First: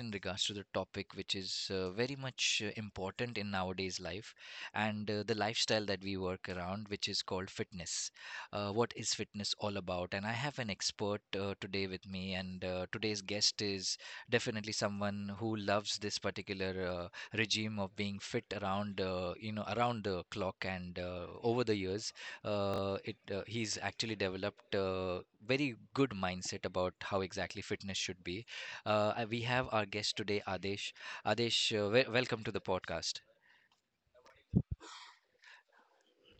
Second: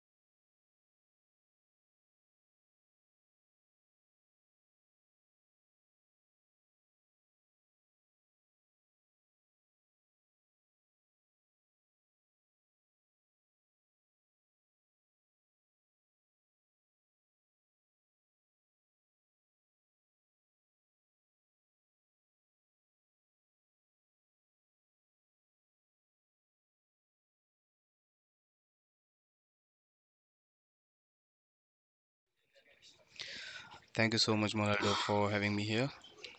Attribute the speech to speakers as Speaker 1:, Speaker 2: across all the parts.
Speaker 1: in regards to the topic, which is very much important in nowadays life, and the lifestyle that we work around, which is called fitness. What is fitness all about? And I have an expert today with me, and today's guest is definitely someone who loves this particular regime of being fit around, around the clock, and over the years it he's actually developed a very good mindset about how exactly fitness should be. And we have our guest today, Adesh. Adesh, welcome to the podcast.
Speaker 2: Thank you so much, Ronaldo, for having me here.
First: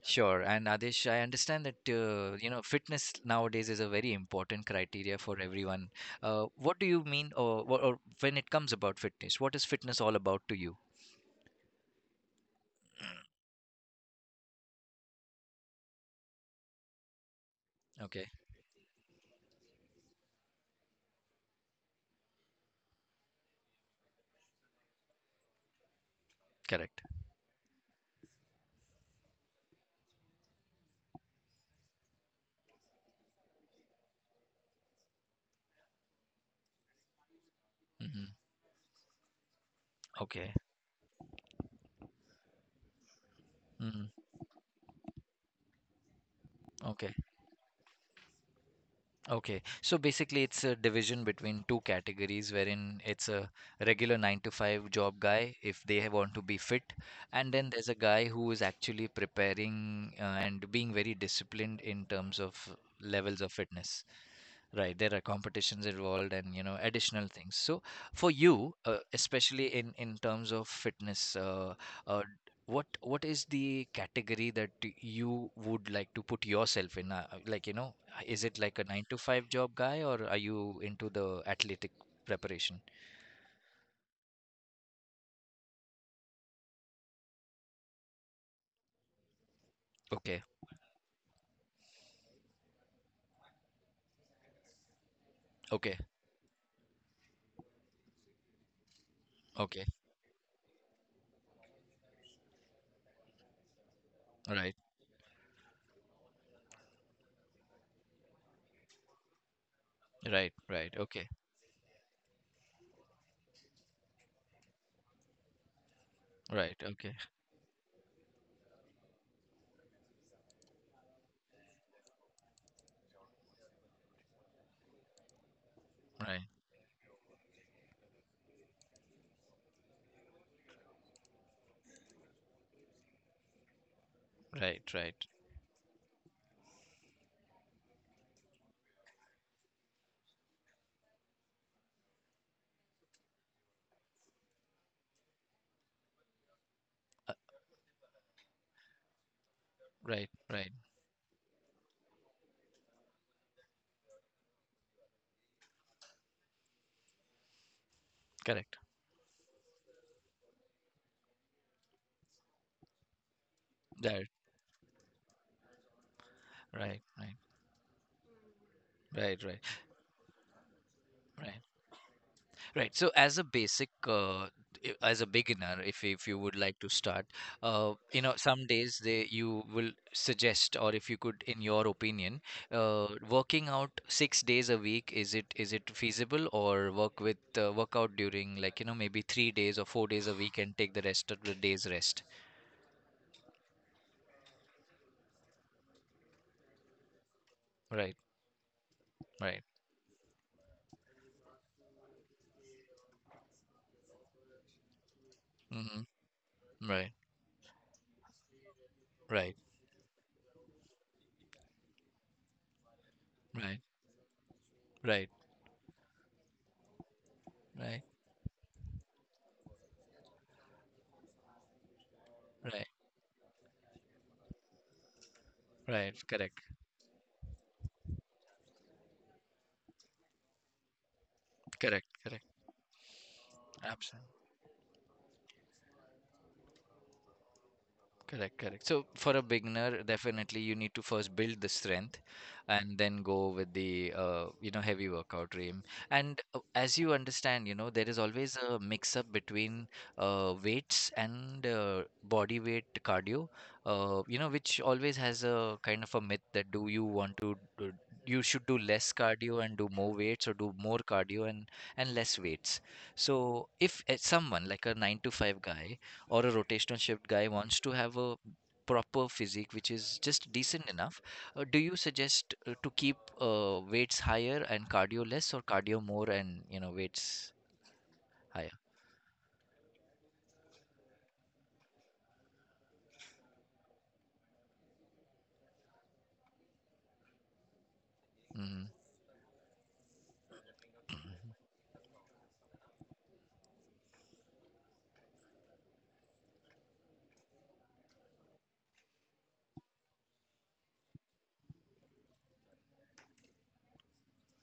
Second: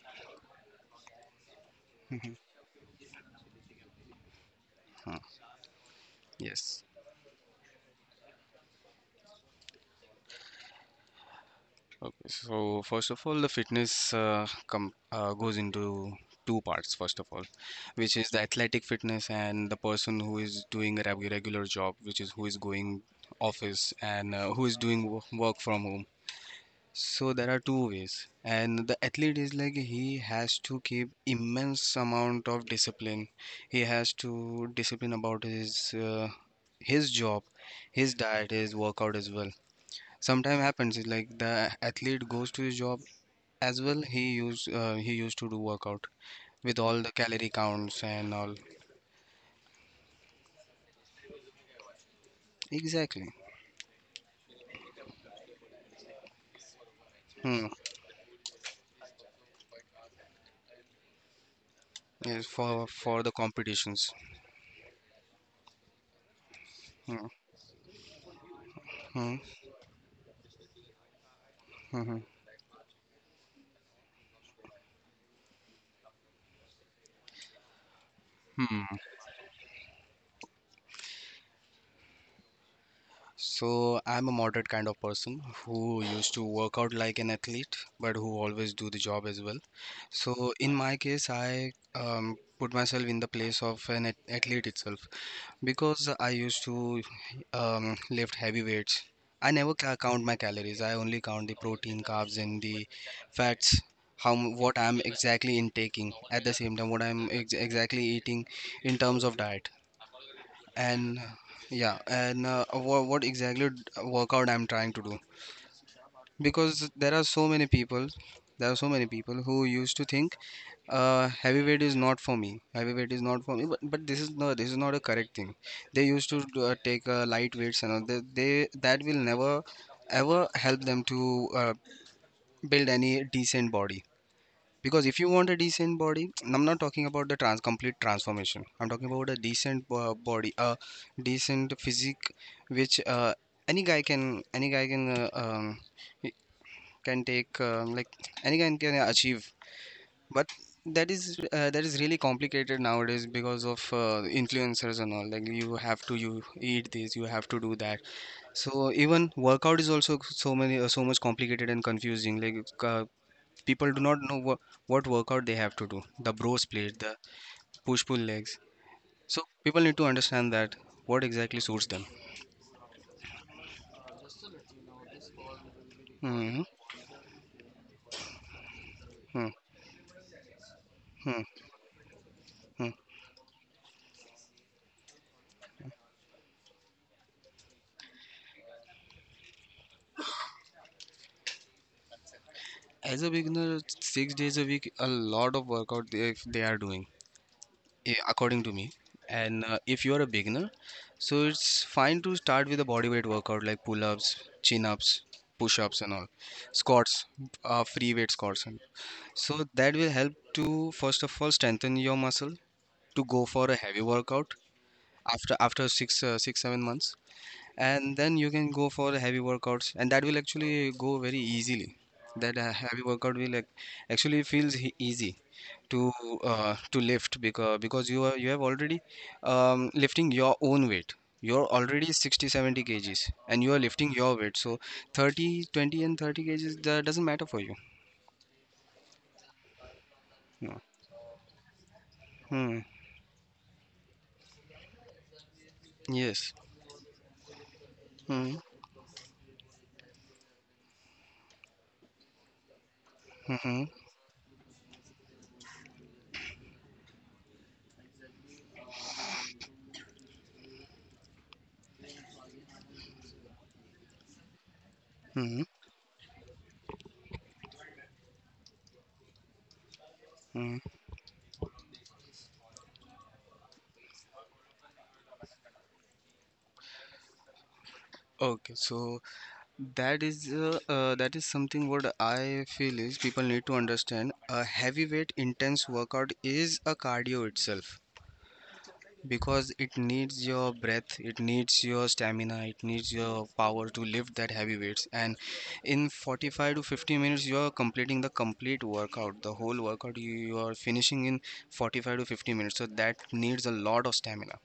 Speaker 1: Sure, and Adesh, I understand that fitness nowadays is a very important
Speaker 2: Hmm,
Speaker 1: criteria for everyone. What
Speaker 2: Yes.
Speaker 1: do you mean, or, or when it comes about fitness, what is fitness all about to you?
Speaker 2: Okay. So first of all, the fitness com goes into two parts. First of all, which is
Speaker 1: Okay,
Speaker 2: the athletic fitness, and the person who is doing a regular job, which is who is going office, and who is doing work from home.
Speaker 1: correct.
Speaker 2: So there are two ways, and the athlete is like, he has to keep immense amount of discipline. He has to discipline about his job, his
Speaker 1: Hmm.
Speaker 2: diet, his workout as well.
Speaker 1: Okay.
Speaker 2: Sometimes happens is like the athlete goes to his job as well.
Speaker 1: Hmm.
Speaker 2: He used to do workout with all the
Speaker 1: Okay.
Speaker 2: calorie counts and all.
Speaker 1: Okay, so basically, it's a division between two categories, wherein it's
Speaker 2: Exactly.
Speaker 1: a regular nine to five job guy if they want to be fit, and
Speaker 2: Hmm.
Speaker 1: then there's a guy who is actually preparing and being very disciplined in terms
Speaker 2: Yes,
Speaker 1: of
Speaker 2: for the
Speaker 1: levels of fitness.
Speaker 2: competitions.
Speaker 1: Right, there are competitions involved, and additional
Speaker 2: Hmm.
Speaker 1: things. So for you,
Speaker 2: Hmm.
Speaker 1: especially in terms of fitness,
Speaker 2: Hmm.
Speaker 1: uh, what is the category that you would like to put yourself in? Like, is it like a
Speaker 2: Hmm.
Speaker 1: nine to five job guy, or are you into the athletic preparation?
Speaker 2: So I'm a moderate kind of person who used to work out like an athlete, but who always do the job as well.
Speaker 1: Okay,
Speaker 2: So in my case, I put myself in the place of an athlete itself,
Speaker 1: okay,
Speaker 2: because I used to lift heavy weights. I never
Speaker 1: okay.
Speaker 2: count my calories. I only count the protein, carbs, and the fats.
Speaker 1: Right,
Speaker 2: What I'm exactly intaking, at the same time, what I'm exactly eating in terms of diet.
Speaker 1: right, right.
Speaker 2: And
Speaker 1: Okay,
Speaker 2: yeah, and what, exactly workout I'm trying to do,
Speaker 1: right,
Speaker 2: because there
Speaker 1: okay,
Speaker 2: are so many people, who used to think, heavyweight is not for me, heavyweight is not for me. But, this is no, this is not a correct thing. They used to
Speaker 1: right,
Speaker 2: take light weights and all. They that will never ever help them to build any decent body,
Speaker 1: right,
Speaker 2: because if
Speaker 1: right,
Speaker 2: you want a decent body, I'm not talking about the trans complete transformation. I'm talking about a decent body, a decent physique, which any guy can, can take like any guy can achieve.
Speaker 1: right,
Speaker 2: But
Speaker 1: right.
Speaker 2: that is really complicated nowadays because of influencers and all. Like, you have to, you eat this, you have to do that.
Speaker 1: Correct.
Speaker 2: So even workout is also so much complicated and confusing. Like, people do not
Speaker 1: Right,
Speaker 2: know what, workout they have to do. The bros split,
Speaker 1: right,
Speaker 2: the
Speaker 1: right,
Speaker 2: push pull legs. So
Speaker 1: right, right,
Speaker 2: people need to understand that what exactly
Speaker 1: right.
Speaker 2: suits them.
Speaker 1: Right. So as a basic, as a beginner, if you would
Speaker 2: Hmm.
Speaker 1: like to start, some days they
Speaker 2: Hmm.
Speaker 1: you will suggest, or if you
Speaker 2: Hmm.
Speaker 1: could, in your opinion,
Speaker 2: Hmm.
Speaker 1: working out 6 days a week, is it feasible, or work out during like, maybe 3 days or 4 days a week, and take the rest of the days rest.
Speaker 2: As a beginner, 6 days a week, a lot of workout, they are doing,
Speaker 1: Right.
Speaker 2: according to me.
Speaker 1: Right.
Speaker 2: And if you are a beginner, so it's fine to start with a body weight workout like pull-ups, chin-ups, push-ups
Speaker 1: Hmm.
Speaker 2: and all,
Speaker 1: Right.
Speaker 2: squats, free weight squats. And
Speaker 1: Right.
Speaker 2: so that will help to first of all strengthen your muscle to go for a
Speaker 1: Right.
Speaker 2: heavy workout.
Speaker 1: Right.
Speaker 2: After 6-7 months,
Speaker 1: Right.
Speaker 2: and then you can go for heavy workouts, and that will actually go very easily. That
Speaker 1: Right.
Speaker 2: heavy workout will actually feels easy to,
Speaker 1: Right. Correct.
Speaker 2: lift. Because you have already lifting your own weight. You're
Speaker 1: Correct.
Speaker 2: already
Speaker 1: Correct.
Speaker 2: 60-70 kgs and you are lifting your
Speaker 1: Absolutely.
Speaker 2: weight, so 30, 20 and 30 kgs, that doesn't matter for you.
Speaker 1: Correct, correct. So for a beginner, definitely you
Speaker 2: No.
Speaker 1: need to first build the strength
Speaker 2: Hmm.
Speaker 1: and then go with the heavy workout regime. And
Speaker 2: Yes.
Speaker 1: uh, as you understand, there is
Speaker 2: Hmm.
Speaker 1: always a mix up between weights and body weight cardio,
Speaker 2: Hmm. Hmm.
Speaker 1: which always has a kind of a myth that, do you want to do, you should do less cardio and do more weights, or do more cardio and less weights. So if someone like a 9 to
Speaker 2: Hmm.
Speaker 1: 5 guy or a rotational shift guy wants to have a proper physique which is just
Speaker 2: Hmm.
Speaker 1: decent enough, do you suggest to keep weights higher and cardio less, or cardio more and weights
Speaker 2: Okay,
Speaker 1: higher?
Speaker 2: so that is, that is something what I feel is, people need to understand. A heavyweight intense workout is a cardio itself,
Speaker 1: Mm,
Speaker 2: because it needs your breath, it needs your stamina, it needs your power to lift that heavy weights. And in 45 to 50 minutes, you are completing the complete workout. The whole workout you are finishing in 45 to 50 minutes. So that needs a lot of stamina.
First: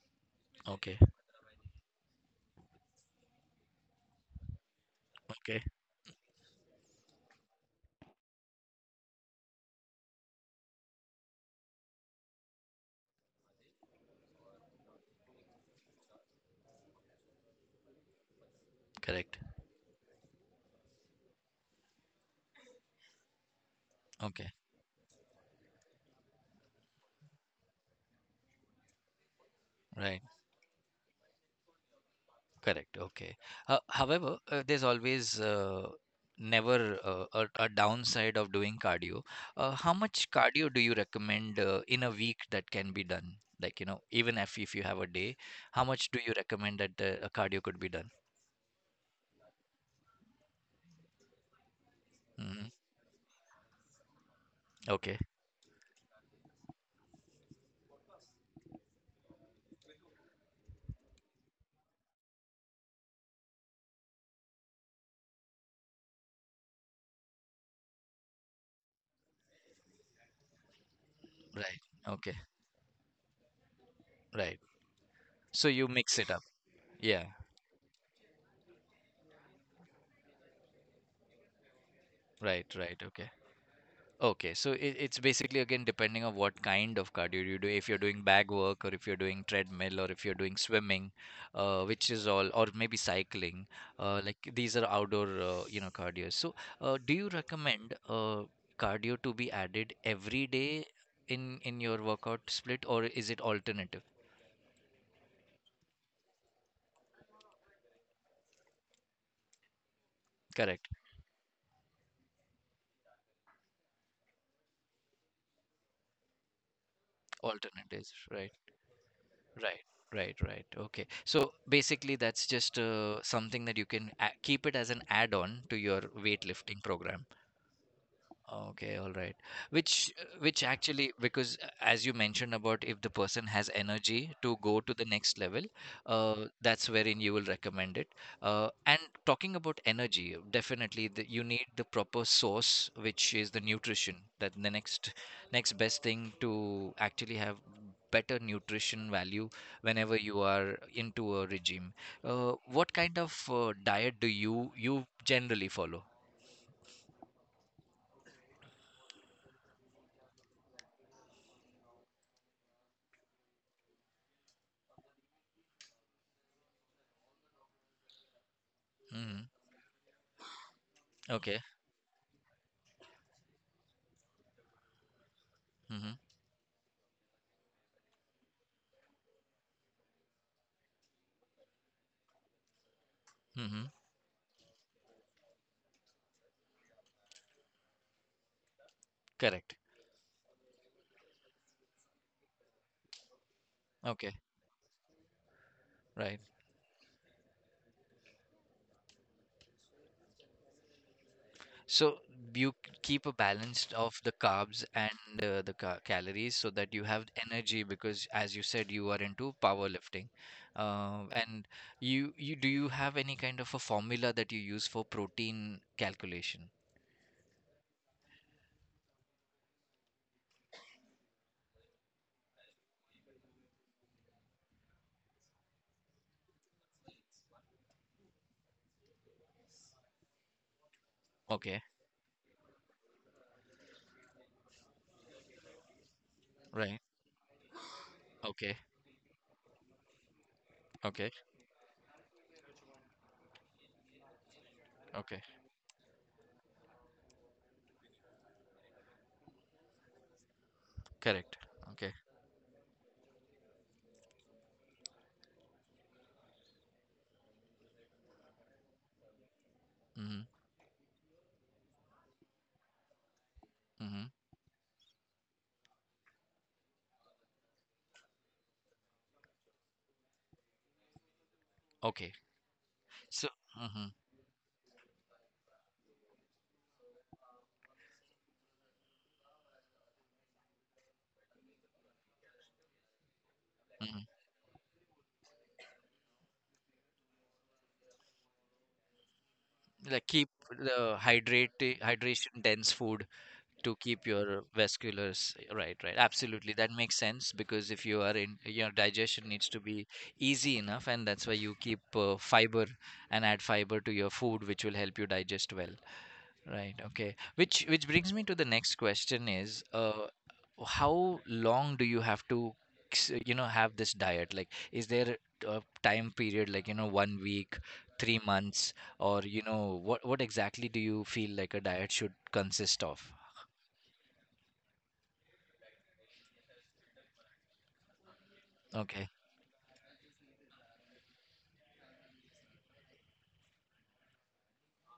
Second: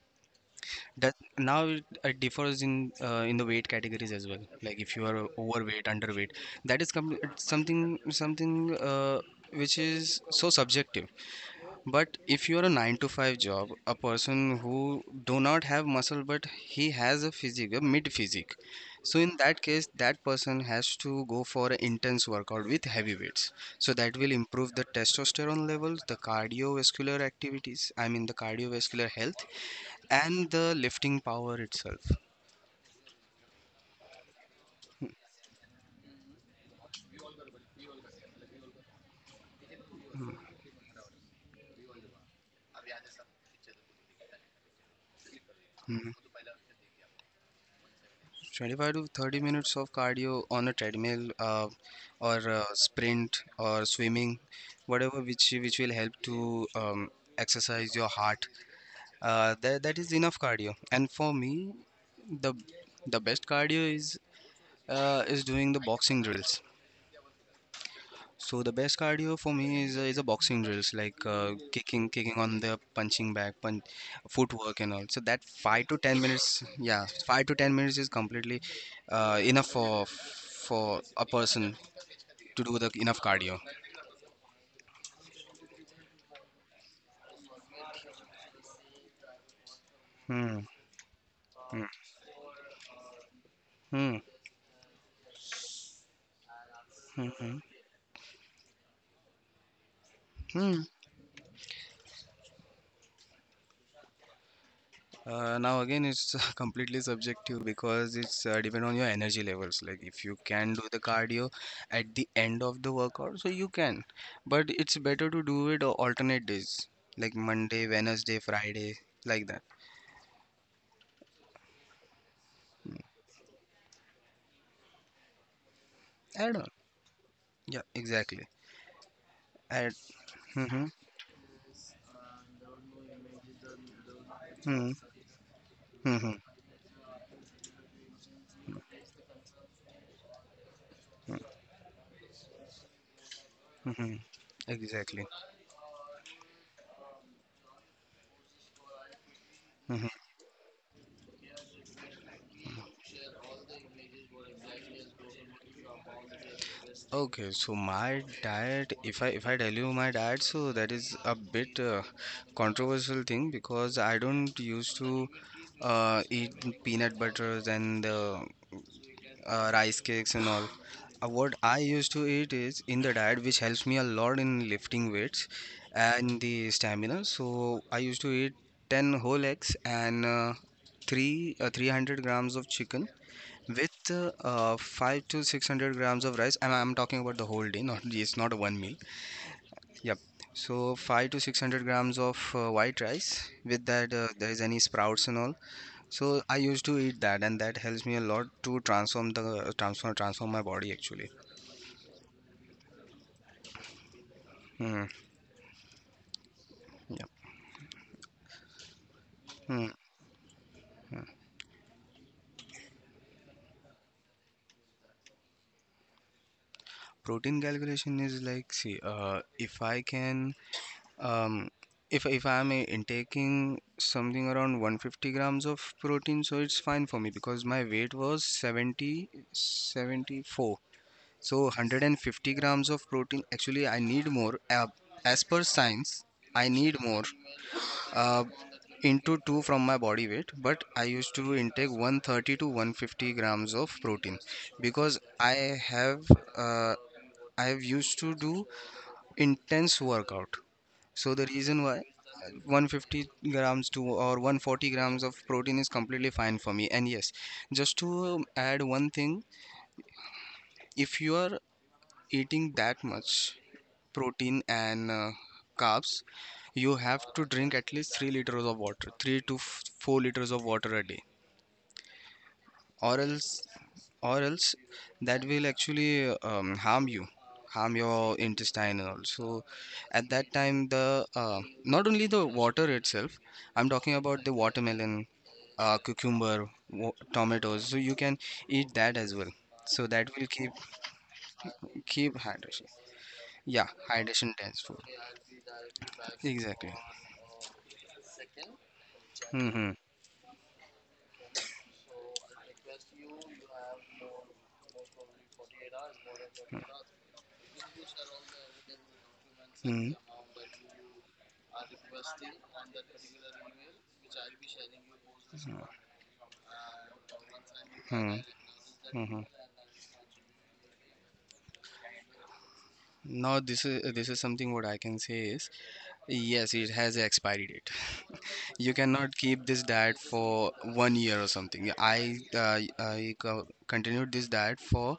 Speaker 1: okay,
Speaker 2: That now it differs in, the weight categories as well. Like if you are
Speaker 1: okay,
Speaker 2: overweight, underweight, that is com it's something, which is so subjective. But if you are a nine to five job, a person who do not have muscle but he has a physique, a mid physique. So
Speaker 1: correct.
Speaker 2: in that case, that person has to go for an intense workout with heavy weights. So that will
Speaker 1: Okay,
Speaker 2: improve the testosterone levels, the cardiovascular activities, I mean the cardiovascular health,
Speaker 1: right.
Speaker 2: and the lifting power itself.
Speaker 1: Correct. Okay. However, there's always, never a downside of doing cardio. How much cardio do you recommend in a week that can be done? Like, even if you have a day, how much
Speaker 2: Mhm.
Speaker 1: do you recommend that the a cardio could be done?
Speaker 2: 25 to 30 minutes of cardio on a treadmill, or
Speaker 1: Hmm.
Speaker 2: sprint or swimming,
Speaker 1: Okay.
Speaker 2: whatever, which will help to exercise your heart. That is enough cardio. And for me, the best cardio is, doing the boxing drills. So the best cardio for me is, a boxing drills like
Speaker 1: Right. Okay.
Speaker 2: kicking on the punching bag, punch,
Speaker 1: Right.
Speaker 2: footwork and all. So that
Speaker 1: So you
Speaker 2: five to
Speaker 1: mix
Speaker 2: ten
Speaker 1: it up.
Speaker 2: minutes, yeah,
Speaker 1: Yeah.
Speaker 2: 5 to 10 minutes is completely enough for a person to
Speaker 1: Right.
Speaker 2: do the
Speaker 1: Right.
Speaker 2: enough
Speaker 1: Okay.
Speaker 2: cardio.
Speaker 1: Okay, so it's basically again depending on what kind of cardio you do. If you're doing bag work, or if you're doing treadmill, or if you're doing
Speaker 2: Hmm.
Speaker 1: swimming,
Speaker 2: Hmm.
Speaker 1: which is all, or maybe cycling,
Speaker 2: Hmm.
Speaker 1: like these are outdoor, cardio. So, do
Speaker 2: Hmm.
Speaker 1: you
Speaker 2: Hmm.
Speaker 1: recommend cardio to be added every
Speaker 2: Hmm.
Speaker 1: day in your workout split, or is it alternative?
Speaker 2: Now again, it's completely subjective, because it's depend on your energy levels. Like if you can do
Speaker 1: Correct,
Speaker 2: the cardio at the end of the workout, so you can. But it's better to do it on alternate days, like Monday,
Speaker 1: alternatives,
Speaker 2: Wednesday,
Speaker 1: right,
Speaker 2: Friday, like that.
Speaker 1: right. Right, right. Okay. So basically, that's just something that you can a keep it as an add-on to your
Speaker 2: Add on.
Speaker 1: weightlifting program.
Speaker 2: Yeah, exactly.
Speaker 1: Okay, all right.
Speaker 2: Add.
Speaker 1: Which which
Speaker 2: Mm-hmm.
Speaker 1: actually, because as you mentioned about, if the person has energy to go to
Speaker 2: Mm-hmm.
Speaker 1: the next level,
Speaker 2: Mm-hmm.
Speaker 1: that's wherein you will recommend it. And talking about energy, definitely you need the proper source, which is the
Speaker 2: Mm-hmm.
Speaker 1: nutrition. That the next
Speaker 2: Exactly.
Speaker 1: next best thing to actually have better nutrition value
Speaker 2: Hmm.
Speaker 1: whenever you are into a regime. What kind of diet do you generally follow?
Speaker 2: Okay, so my diet, if I tell you my diet, so that is a bit controversial thing, because I don't used to eat peanut butters and
Speaker 1: Hmm.
Speaker 2: rice cakes and all. What
Speaker 1: Okay.
Speaker 2: I used to eat is in the diet, which helps me a lot in lifting weights
Speaker 1: Hmm.
Speaker 2: and the stamina. So I used to eat 10 whole eggs and three 300 grams of chicken
Speaker 1: Hmm.
Speaker 2: with five to six hundred grams of rice. And I'm talking about the whole day, not, it's not a one meal.
Speaker 1: Correct.
Speaker 2: Yep. So five to six hundred grams of white rice. With that,
Speaker 1: Okay.
Speaker 2: there is any sprouts and all.
Speaker 1: Right.
Speaker 2: So I used to eat that, and that helps me a lot to transform the, transform my body actually.
Speaker 1: So you keep a balance of the carbs
Speaker 2: Hmm.
Speaker 1: and the ca calories so that you have
Speaker 2: Yeah.
Speaker 1: energy because, as you said, you are into
Speaker 2: Hmm.
Speaker 1: powerlifting. And you, you do you have any kind of a formula that you use for protein calculation?
Speaker 2: Protein calculation is like, see, if I can um if I'm intaking something around 150 grams of protein, so it's fine for me because my weight was 70-74. So
Speaker 1: Okay.
Speaker 2: 150 grams of protein, actually I need more, as per science. I
Speaker 1: Right.
Speaker 2: need more uh,
Speaker 1: Okay.
Speaker 2: into 2 from my body weight, but I
Speaker 1: Okay.
Speaker 2: used to intake 130 to 150 grams of protein, because
Speaker 1: Okay.
Speaker 2: have uh, I have used to do intense workout. So the
Speaker 1: Correct.
Speaker 2: reason why
Speaker 1: Okay.
Speaker 2: 150 grams to, or 140 grams of protein is completely fine for me. And yes, just to add one thing,
Speaker 1: Mm-hmm.
Speaker 2: if you are eating that much
Speaker 1: Mm-hmm.
Speaker 2: protein and carbs, you have to drink at least 3 liters of water, 3 to 4 liters of water a day.
Speaker 1: Okay.
Speaker 2: Or
Speaker 1: So,
Speaker 2: else,
Speaker 1: mm-hmm.
Speaker 2: or else that will actually harm you, harm your intestine and all. So at that time the not only the water itself. I'm talking
Speaker 1: Mm-hmm.
Speaker 2: about the watermelon, cucumber, tomatoes, so you can eat that as well. So
Speaker 1: Like,
Speaker 2: that will
Speaker 1: keep the hydrate
Speaker 2: keep
Speaker 1: hydration
Speaker 2: hydration,
Speaker 1: dense food
Speaker 2: yeah,
Speaker 1: to keep
Speaker 2: hydration
Speaker 1: your
Speaker 2: dense food,
Speaker 1: vasculars right, right, absolutely. That
Speaker 2: exactly.
Speaker 1: makes sense, because if you are in your digestion needs to
Speaker 2: Mm-hmm.
Speaker 1: be easy enough, and that's why you keep fiber and add fiber to your food, which will help you digest well. Right, okay. Which brings me to the next question is,
Speaker 2: Mm-hmm.
Speaker 1: how long do you have to have this diet? Like, is there a time period like, one week,
Speaker 2: Mm-hmm.
Speaker 1: 3 months,
Speaker 2: Mm-hmm.
Speaker 1: or what exactly do you feel like a diet should consist of?
Speaker 2: Now this is something what I can say is, yes, it has an expiry date. You
Speaker 1: Okay.
Speaker 2: cannot keep this diet for one year or something. I continued this diet for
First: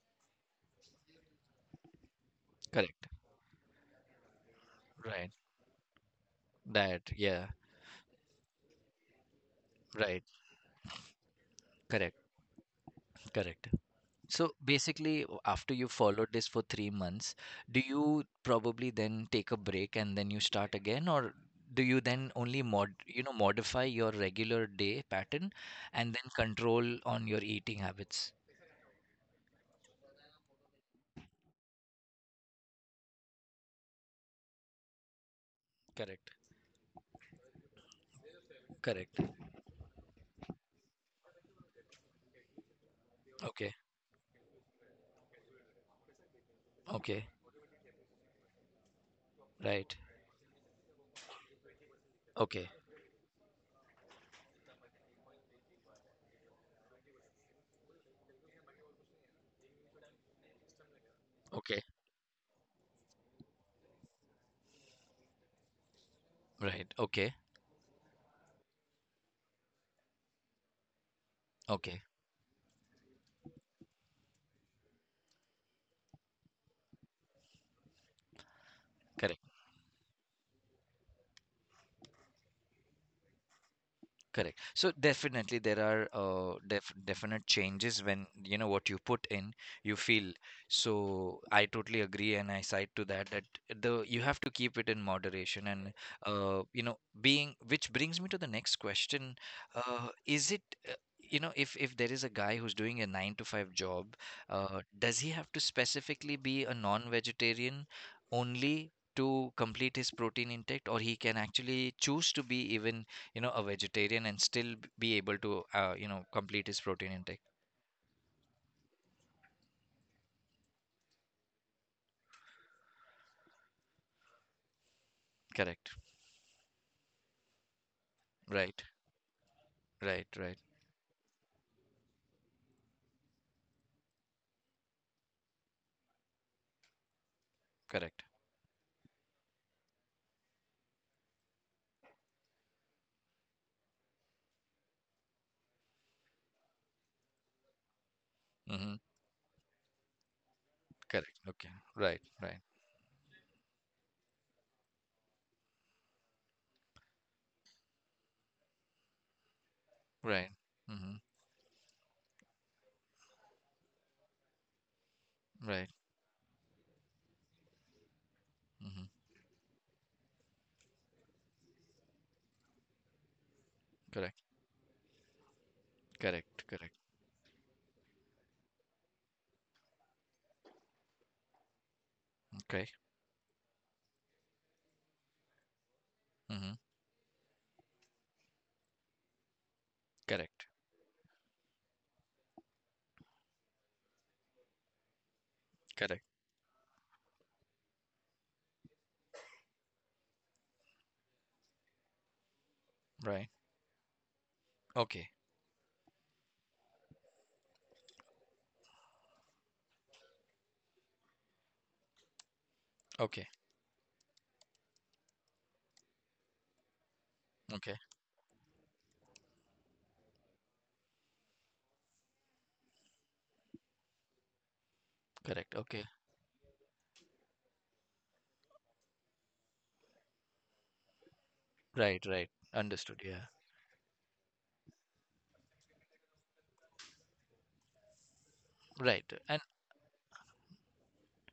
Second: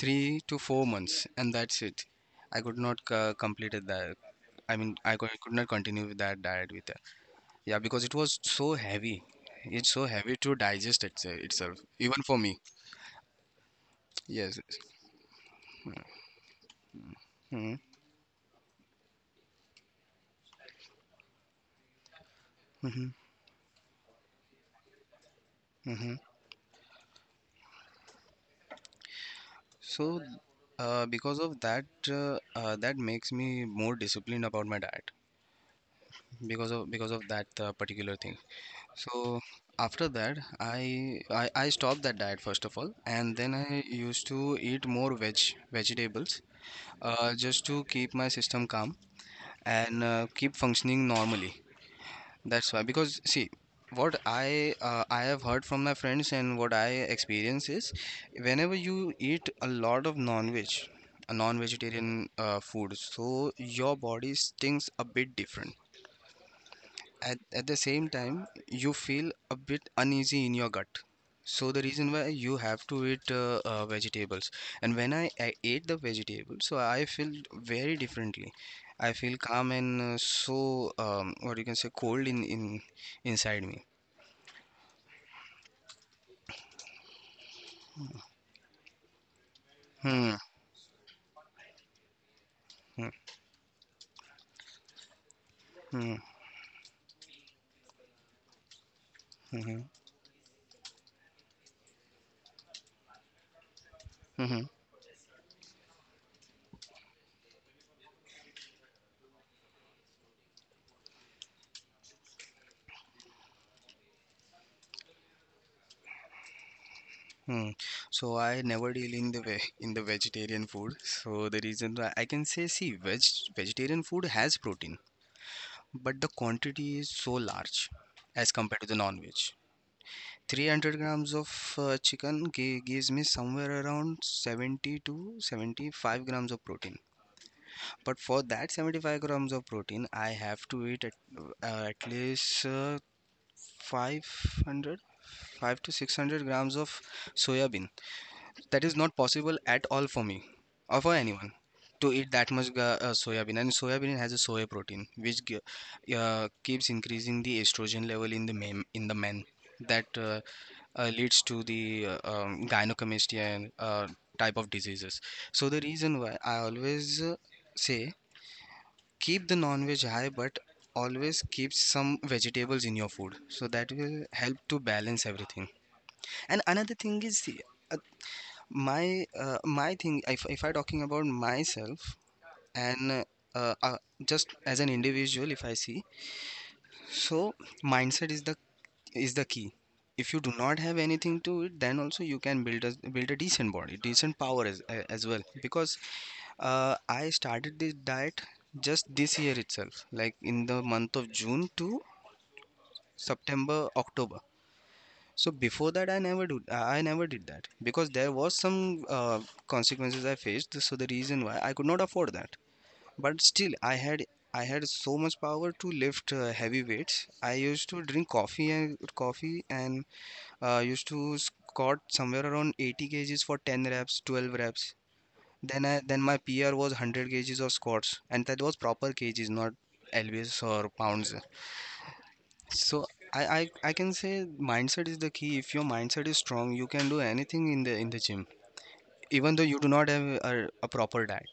Speaker 2: 3 to 4 months, and that's it. I could not
Speaker 1: Correct.
Speaker 2: complete it that. I mean, I
Speaker 1: Right.
Speaker 2: could not continue with that diet with that.
Speaker 1: That, yeah.
Speaker 2: Yeah, because it was so heavy. It's so
Speaker 1: Right.
Speaker 2: heavy to digest it, itself,
Speaker 1: Correct.
Speaker 2: even for me.
Speaker 1: Correct. So
Speaker 2: Yes. Yes.
Speaker 1: basically, after you followed this for 3 months,
Speaker 2: Mm-hmm.
Speaker 1: do you probably then take a break and then you start again, or do you then only
Speaker 2: Mm-hmm.
Speaker 1: modify your regular day pattern and
Speaker 2: Mm-hmm.
Speaker 1: then control on your eating habits?
Speaker 2: So, because of that, that makes me more disciplined about my diet,
Speaker 1: Correct.
Speaker 2: because of that particular thing.
Speaker 1: Correct.
Speaker 2: So after that, I stopped that diet first of all, and then
Speaker 1: Okay.
Speaker 2: I used to eat more vegetables,
Speaker 1: Okay.
Speaker 2: just to keep my system calm
Speaker 1: Right.
Speaker 2: and keep functioning normally.
Speaker 1: Okay.
Speaker 2: That's why. Because see, what I have heard from my friends, and what I experience is, whenever you eat a lot of non-veg, a
Speaker 1: Okay.
Speaker 2: non-vegetarian food, so your body stinks a bit different.
Speaker 1: Right. Okay.
Speaker 2: At the same time you feel a bit uneasy in your gut. So the
Speaker 1: Okay.
Speaker 2: reason why you have to eat vegetables. And when I ate the vegetables, so I feel very differently. I feel
Speaker 1: Correct.
Speaker 2: calm, and so what you can say, cold in, inside me.
Speaker 1: Correct. So definitely there are definite changes. When you know what you put in, you feel.
Speaker 2: Hmm.
Speaker 1: So I totally agree and I side to
Speaker 2: Hmm.
Speaker 1: that, that the you have to keep it in moderation, and
Speaker 2: Hmm.
Speaker 1: being, which brings me to the next question.
Speaker 2: Hmm. Hmm.
Speaker 1: Is it uh, you know If there is a guy who's doing a nine to five job,
Speaker 2: Hmm.
Speaker 1: does he have to specifically be a non-vegetarian only to complete his protein intake, or he can actually choose to be even a vegetarian and still be able to complete his protein intake?
Speaker 2: Hmm. So I never deal in the ve in the vegetarian food. So the reason why I can say, see, vegetarian food has protein,
Speaker 1: Correct.
Speaker 2: but the quantity is so large as compared
Speaker 1: Right,
Speaker 2: to the non-veg.
Speaker 1: right, right,
Speaker 2: 300 grams of chicken gives me somewhere around 70 to 75 grams of protein. But
Speaker 1: correct.
Speaker 2: for that 75 grams of protein, I have to eat at least 500, 5 to 600 grams of soya bean. That
Speaker 1: Mm-hmm.
Speaker 2: is not possible at all for me or for
Speaker 1: Correct,
Speaker 2: anyone
Speaker 1: okay.
Speaker 2: to
Speaker 1: Right,
Speaker 2: eat that
Speaker 1: right,
Speaker 2: much soya bean. And soya bean has a soya protein which keeps increasing the estrogen level in the men that
Speaker 1: right. Mm-hmm.
Speaker 2: leads to the gynecomastia and type of diseases. So the
Speaker 1: Right.
Speaker 2: reason why I always say,
Speaker 1: Mm-hmm.
Speaker 2: keep the non veg high, but always keep some vegetables in your food, so that will
Speaker 1: Correct,
Speaker 2: help to balance everything. And
Speaker 1: correct,
Speaker 2: another
Speaker 1: correct,
Speaker 2: thing is the, my my thing, if I talking about myself.
Speaker 1: okay.
Speaker 2: And uh, uh, just as an individual, if I see,
Speaker 1: Mm-hmm.
Speaker 2: so mindset is the key. If you do
Speaker 1: Correct,
Speaker 2: not have anything to it, then also you can build a decent body, decent power as as well. Because
Speaker 1: correct,
Speaker 2: I started this diet just this year itself, like in the month of June to
Speaker 1: right,
Speaker 2: September, October.
Speaker 1: okay,
Speaker 2: So before that, I never do. I never did that because there was some consequences I faced. So the reason why I could not afford that. But
Speaker 1: okay,
Speaker 2: still, I had so much power to lift heavy weights. I used
Speaker 1: okay,
Speaker 2: to drink coffee and coffee and used to squat somewhere around 80 kgs for 10 reps, 12 reps.
Speaker 1: correct,
Speaker 2: Then I
Speaker 1: okay,
Speaker 2: then my PR was 100 kgs of squats, and that was proper kgs, not lbs or pounds.
Speaker 1: right, right.
Speaker 2: So
Speaker 1: Understood, yeah.
Speaker 2: I can say mindset is the key. If your mindset is strong, you can do anything in the gym,
Speaker 1: Right.
Speaker 2: even
Speaker 1: And
Speaker 2: though you do not have a proper diet.